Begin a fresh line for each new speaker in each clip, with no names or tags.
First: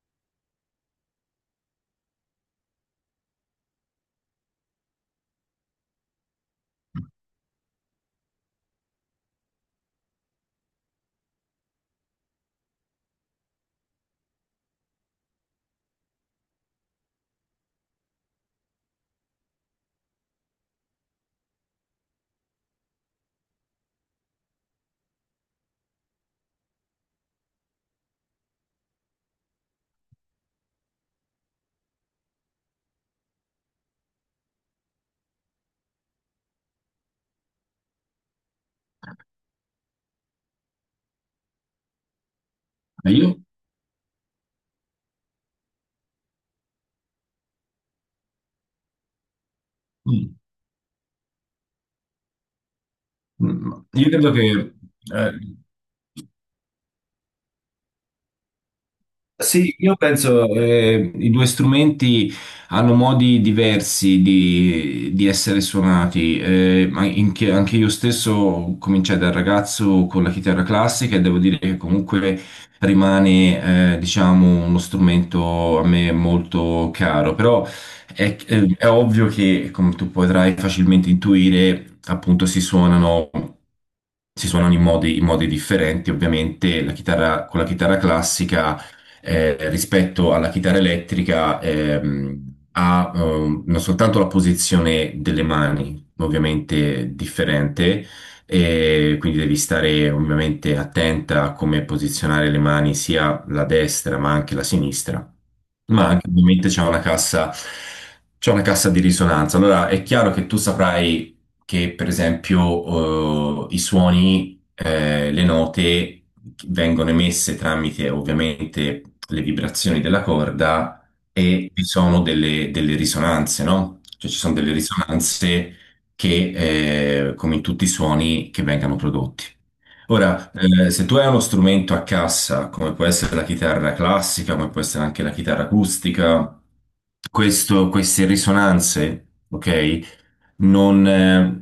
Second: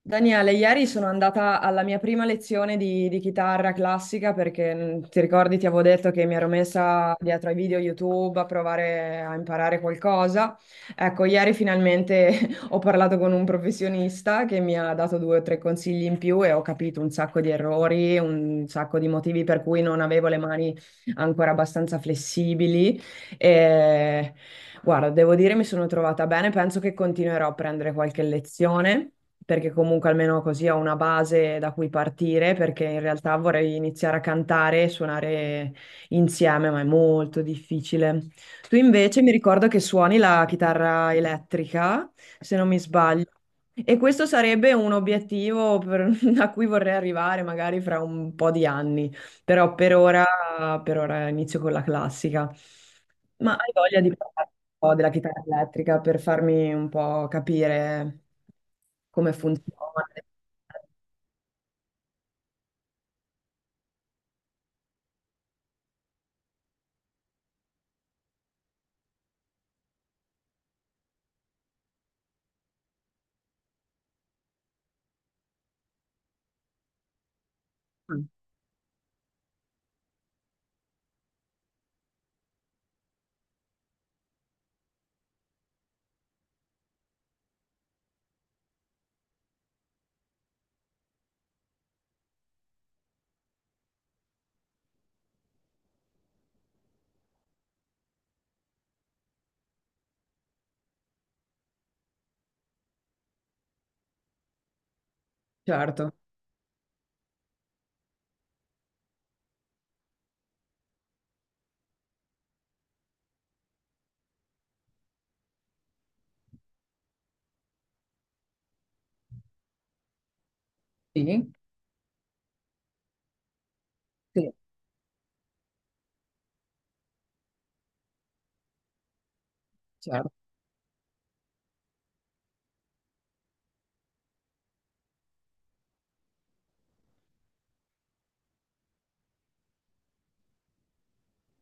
Daniele, ieri sono andata alla mia prima lezione di chitarra classica perché ti ricordi, ti avevo detto che mi ero messa dietro ai video YouTube a provare a imparare qualcosa. Ecco, ieri finalmente ho parlato con un professionista che mi ha dato due o tre consigli in più e ho capito un sacco di errori, un sacco di motivi per cui non avevo le mani ancora abbastanza flessibili. E... Guarda, devo dire mi sono trovata bene, penso che continuerò a prendere qualche lezione, perché comunque almeno così ho una base da cui partire, perché in realtà vorrei iniziare a cantare e suonare insieme, ma è molto difficile. Tu invece mi ricordo che suoni la chitarra elettrica, se non mi
Ma
sbaglio,
io,
e questo sarebbe un obiettivo a cui vorrei arrivare magari fra un po' di anni. Però
mm,
per ora inizio con la classica. Ma hai
mm,
voglia
io
di
credo che
parlare un po' della
eh,
chitarra elettrica per farmi un po' capire come
Sì,
funziona?
io penso i due strumenti hanno modi diversi di essere suonati. Anche io stesso cominciai da ragazzo con la chitarra classica e devo dire che comunque rimane, diciamo, uno strumento a me molto caro. Però
Mm,
è, è ovvio che, come tu potrai facilmente intuire, appunto si suonano in modi differenti. Ovviamente la chitarra, con la chitarra classica rispetto alla chitarra elettrica ha non soltanto la posizione delle mani, ovviamente differente, e quindi devi stare ovviamente attenta a come posizionare le mani, sia la destra ma anche la sinistra, ma
certo,
anche ovviamente c'è una cassa di risonanza. Allora è chiaro che tu saprai che per esempio i suoni, le note vengono emesse tramite ovviamente le vibrazioni della corda
sì,
e vi sono delle risonanze, no? Cioè ci
sì,
sono delle risonanze che, come in tutti i suoni, che vengano prodotti.
certo.
Ora, se tu hai uno strumento a cassa, come può essere la chitarra classica, come può essere anche la chitarra acustica, queste risonanze, ok? non,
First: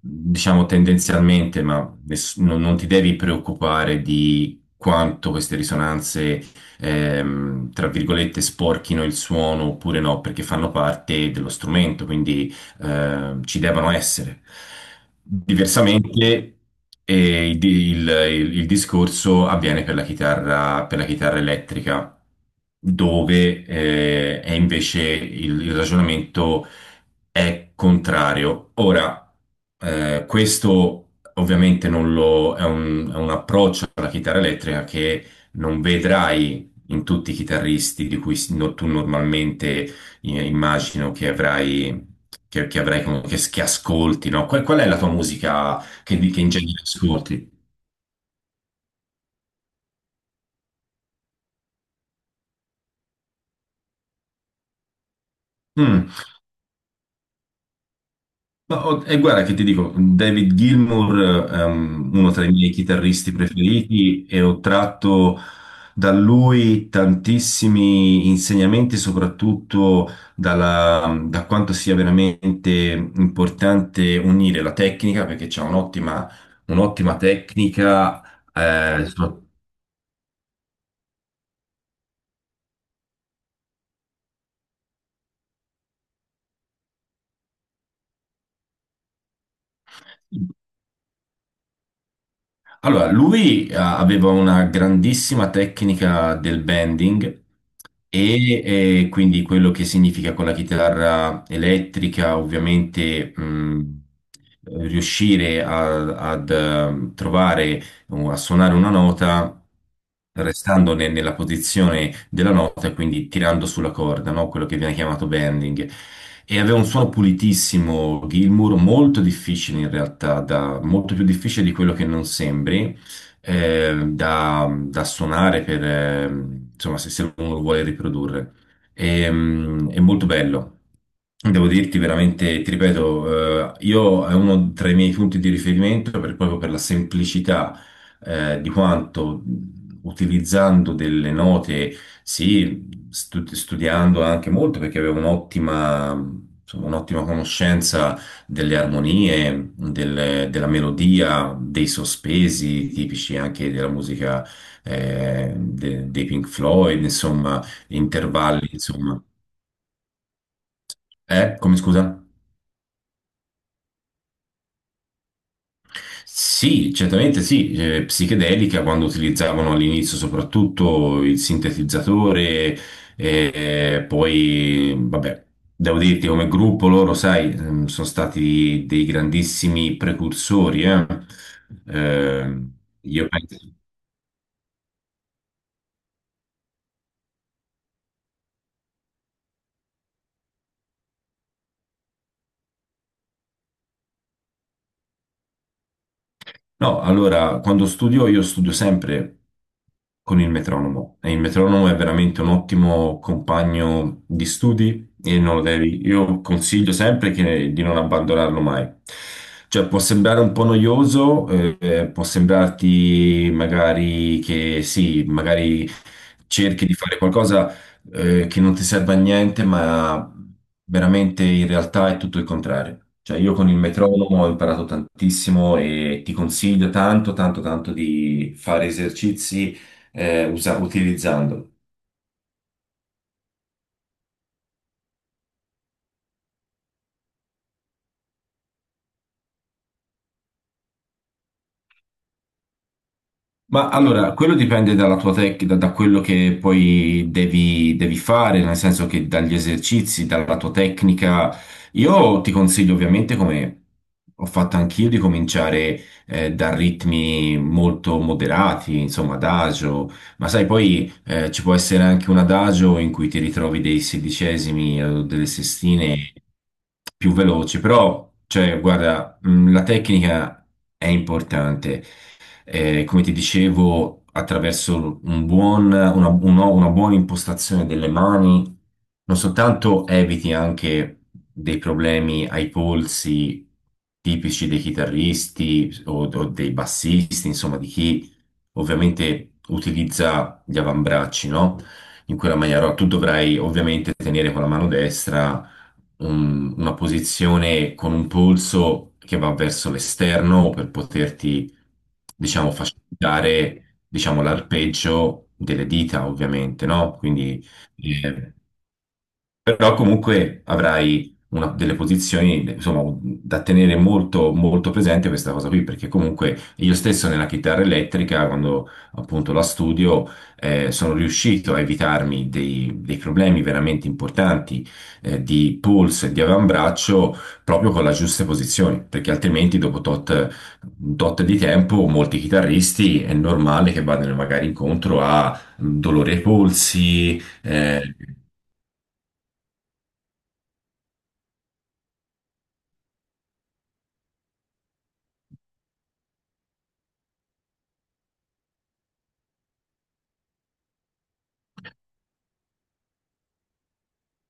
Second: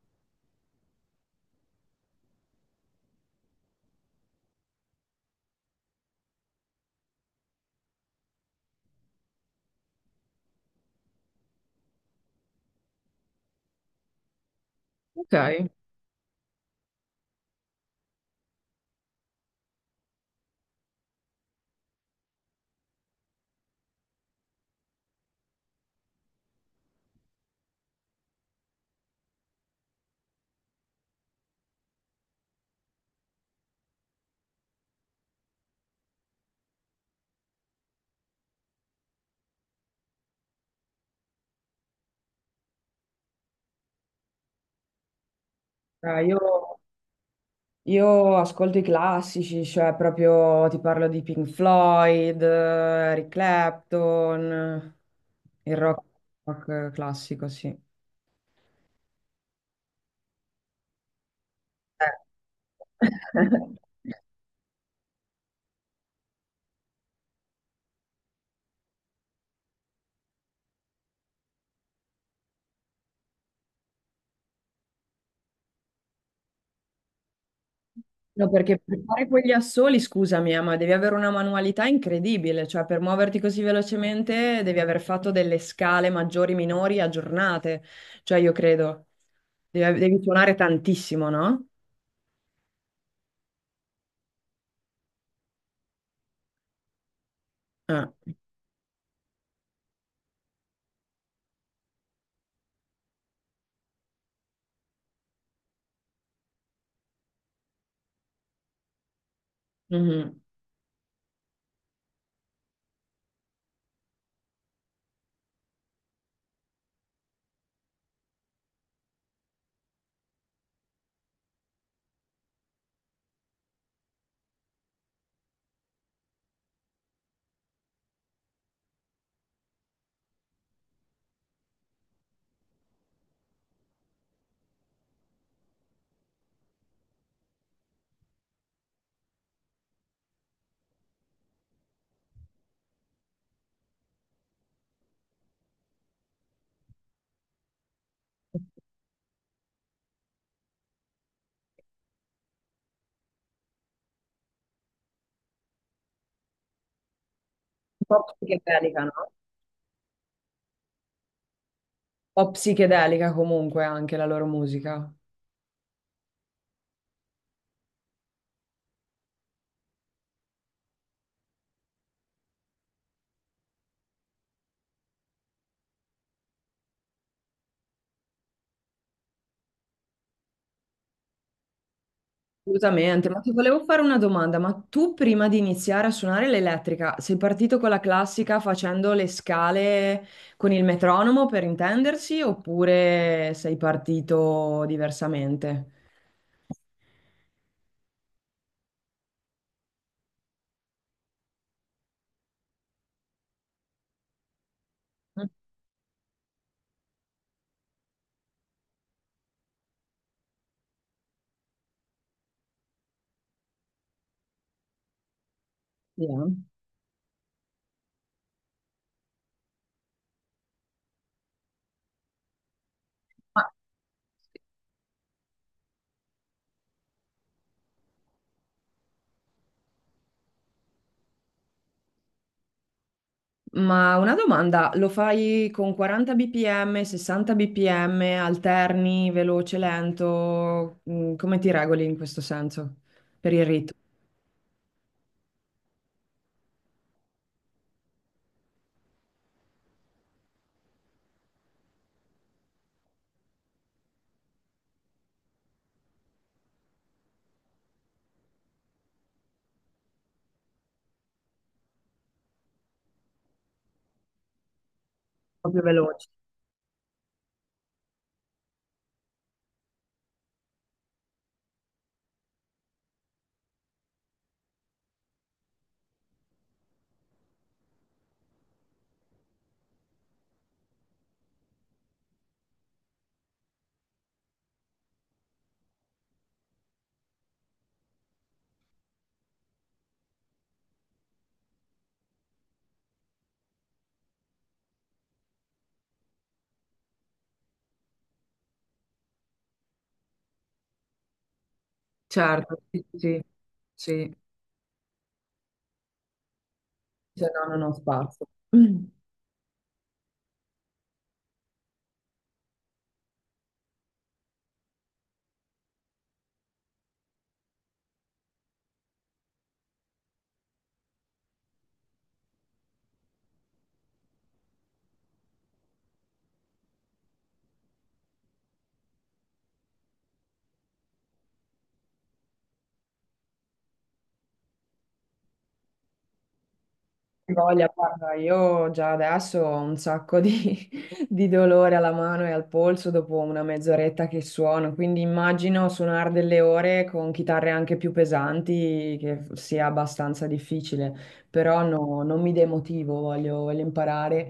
Diciamo tendenzialmente, ma non ti devi preoccupare di quanto queste risonanze, tra virgolette, sporchino il suono oppure no, perché fanno parte dello strumento, quindi ci devono essere.
Ok.
Diversamente, eh, il, il- il discorso avviene per la chitarra elettrica, dove è invece il ragionamento è contrario. Ora, questo ovviamente non lo, è un approccio alla chitarra elettrica che non vedrai in tutti i chitarristi di cui si- no- tu normalmente immagino che avrai con- che ascolti, no? Qual è la tua musica che
Io,
in genere ascolti?
io ascolto i classici, cioè proprio ti parlo di Pink Floyd, Eric Clapton, il rock,
Mm.
rock classico, sì.
E guarda che ti dico, David Gilmour è uno tra i miei
Eh.
chitarristi preferiti e ho tratto da lui tantissimi insegnamenti, soprattutto da quanto sia veramente importante unire la tecnica, perché c'è un'ottima tecnica.
No, perché per
eh,
fare
so-
quegli assoli, scusami, ma devi avere una manualità incredibile, cioè per muoverti così velocemente devi aver fatto delle scale maggiori, minori, aggiornate, cioè io credo, devi suonare tantissimo, no?
allora, lui aveva una grandissima tecnica del bending.
Eh.
Quindi quello che significa con la chitarra elettrica, ovviamente, riuscire a- ad trovare, o a suonare una nota
Mhm.
restando nella posizione della nota, quindi tirando sulla corda, no? Quello che viene chiamato bending. E aveva un suono pulitissimo, Gilmour, molto difficile in realtà, molto più difficile di quello che non sembri da suonare insomma, se uno lo vuole riprodurre. È molto bello. Devo dirti veramente, ti ripeto, io è uno tra i miei punti di riferimento proprio per la semplicità, di quanto, utilizzando delle note, sì, studiando anche molto, perché avevo un'ottima conoscenza delle armonie, della melodia, dei sospesi tipici anche della musica, dei Pink Floyd, insomma,
Un po'
intervalli,
psichedelica, no?
insomma. Come scusa?
Un po' psichedelica comunque anche la loro musica.
Sì, certamente sì, psichedelica quando utilizzavano all'inizio soprattutto il sintetizzatore, e poi vabbè, devo dirti come gruppo loro, sai, sono stati dei grandissimi precursori, eh. Eh,
Assolutamente,
io
ma ti
penso.
volevo fare una domanda, ma tu prima di iniziare a suonare l'elettrica sei partito con la classica facendo le scale con il metronomo per intendersi oppure sei partito diversamente?
No, allora, quando studio, io studio sempre con il metronomo, e il metronomo è veramente un ottimo compagno di studi e
Sì,
non lo devi, io consiglio sempre di non abbandonarlo mai. Cioè, può sembrare un po' noioso, può sembrarti magari che sì, magari
eh.
cerchi di fare qualcosa che non ti serve a niente, ma veramente in realtà è tutto il contrario. Cioè, io
Ma,
con il metronomo ho imparato tantissimo, e ti consiglio tanto, tanto, tanto di fare esercizi utilizzandolo.
ma una domanda, lo fai con 40 bpm, 60 bpm, alterni, veloce, lento? Mm, come ti regoli in questo senso per il
Ma
ritmo?
allora, quello dipende dalla tua tecnica, da quello che poi devi fare, nel senso che dagli esercizi, dalla tua tecnica. Io ti consiglio ovviamente, come ho fatto anch'io, di cominciare da ritmi molto moderati, insomma, adagio, ma sai, poi ci può essere anche un adagio in cui ti ritrovi dei sedicesimi o delle
Proprio veloce.
sestine più veloci, però, cioè, guarda, la tecnica è importante. Come ti dicevo, attraverso un buon- una buona impostazione delle mani, non soltanto eviti anche dei problemi ai polsi tipici dei chitarristi o dei bassisti, insomma, di chi ovviamente utilizza gli avambracci, no? In quella maniera, no, tu dovrai ovviamente tenere con la mano destra una posizione con un polso che va verso l'esterno per poterti, diciamo,
Certo, sì, sì,
facilitare,
sì.
diciamo, l'arpeggio delle dita, ovviamente, no?
Dice,
Quindi
no, non ho spazio.
eh, però comunque avrai delle posizioni, insomma, da tenere molto, molto presente questa cosa qui, perché comunque io stesso nella chitarra elettrica, quando appunto la studio, sono riuscito a evitarmi dei problemi veramente importanti, di polso e di avambraccio, proprio con le giuste posizioni, perché altrimenti dopo tot di tempo molti chitarristi è normale che vadano magari incontro a dolore ai polsi,
Hai voglia,
eh.
guarda, io già adesso ho un sacco di, di dolore alla mano e al polso dopo una mezz'oretta che suono, quindi immagino suonare delle ore con chitarre anche più pesanti che sia abbastanza difficile, però no, non mi demotivo, voglio imparare.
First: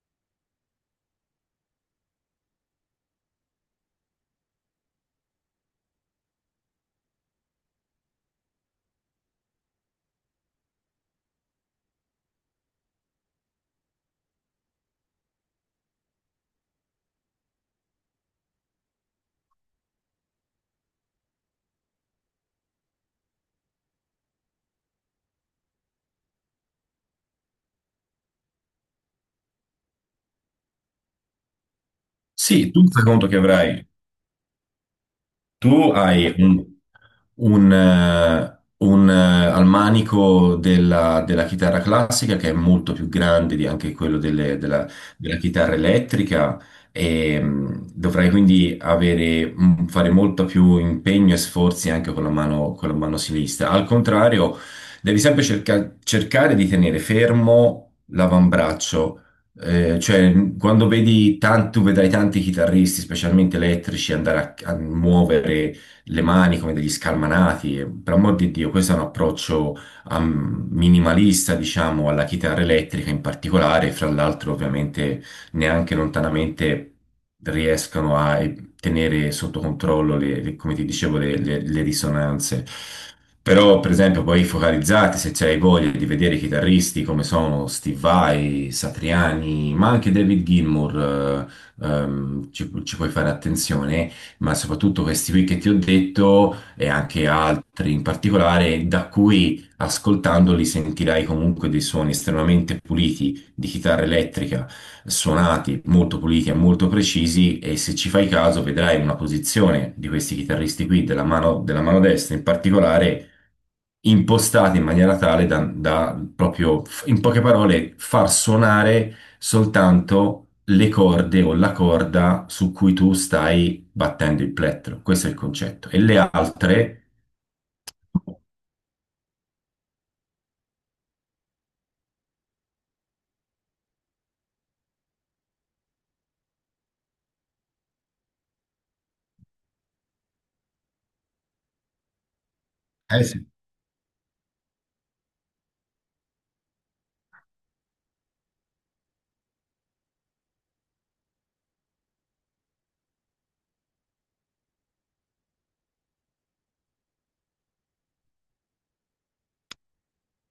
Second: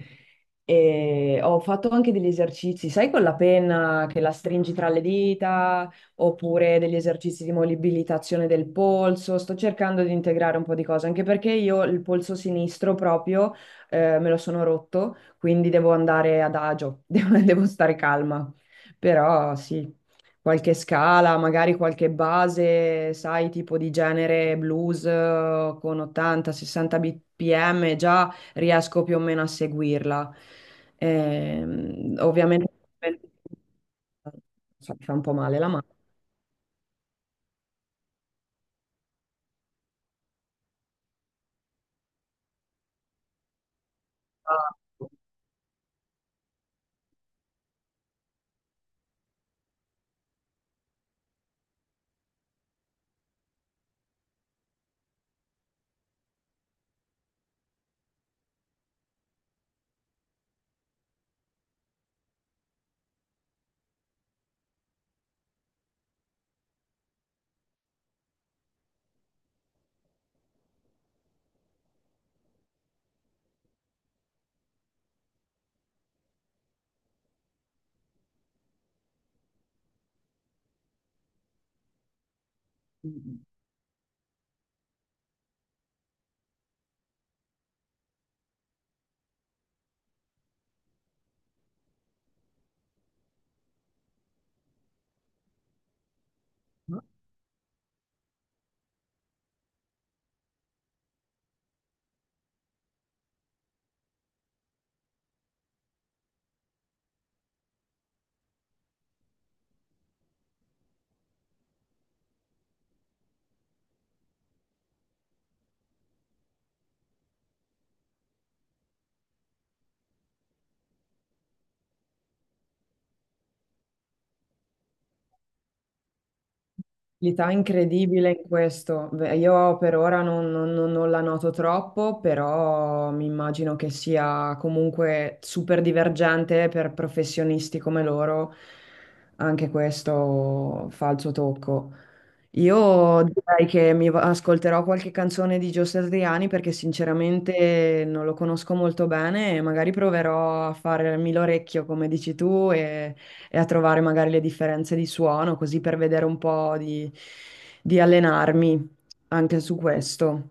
E ho fatto anche degli esercizi, sai, con la penna che la stringi tra le dita oppure degli esercizi di mobilitazione del polso. Sto cercando di integrare un po' di cose, anche perché io il polso sinistro proprio me lo sono rotto, quindi devo andare ad agio, devo stare calma. Però sì, qualche scala, magari qualche base, sai, tipo di genere blues con 80-60 bpm, già riesco più o meno a seguirla. Ovviamente
Sì, tu fai conto che avrai,
so, mi fa un po' male la mano.
tu hai al manico della chitarra classica, che è molto più grande di anche quello della, della chitarra elettrica, e, dovrai quindi avere, fare molto più impegno e sforzi anche con la mano sinistra. Al contrario, devi sempre cercare di tenere fermo l'avambraccio, cioè, quando vedi tanti, tu vedrai tanti chitarristi, specialmente elettrici, andare a muovere le mani come degli scalmanati. Per amor di Dio, questo è un approccio minimalista, diciamo, alla chitarra elettrica in particolare. Fra l'altro, ovviamente, neanche lontanamente riescono a tenere sotto controllo come ti dicevo, le risonanze. Però, per esempio, poi focalizzati, se c'hai voglia di vedere i chitarristi come sono Steve Vai, Satriani, ma anche David Gilmour, ci puoi fare attenzione, ma soprattutto questi qui che ti ho detto e anche altri in particolare, da cui ascoltandoli sentirai comunque dei suoni estremamente puliti di chitarra elettrica, suonati molto puliti e molto precisi, e se ci fai caso vedrai una posizione di questi chitarristi qui, della mano destra in particolare, impostati in maniera tale da, da proprio, in poche parole, far suonare soltanto le corde o la corda su cui tu stai battendo il plettro. Questo è il concetto. E le altre...
L'età incredibile in questo. Beh, io per ora non la noto troppo, però mi immagino che sia comunque super divergente per professionisti come loro. Anche questo fa il suo tocco.
Eh
Io
sì.
direi che ascolterò qualche canzone di Gio Satriani perché sinceramente non lo conosco molto bene e magari proverò a farmi l'orecchio, come dici tu, e a trovare magari le differenze di suono, così per vedere un po' di, allenarmi anche su questo.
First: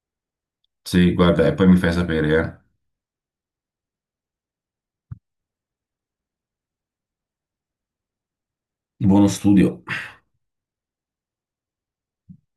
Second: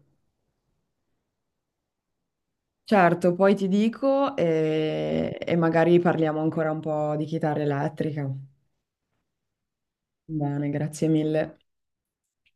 Sì, guarda, e poi mi fai sapere, eh.
Certo, poi ti dico e magari parliamo ancora un po' di chitarra elettrica.
Buono studio.
Bene, grazie mille.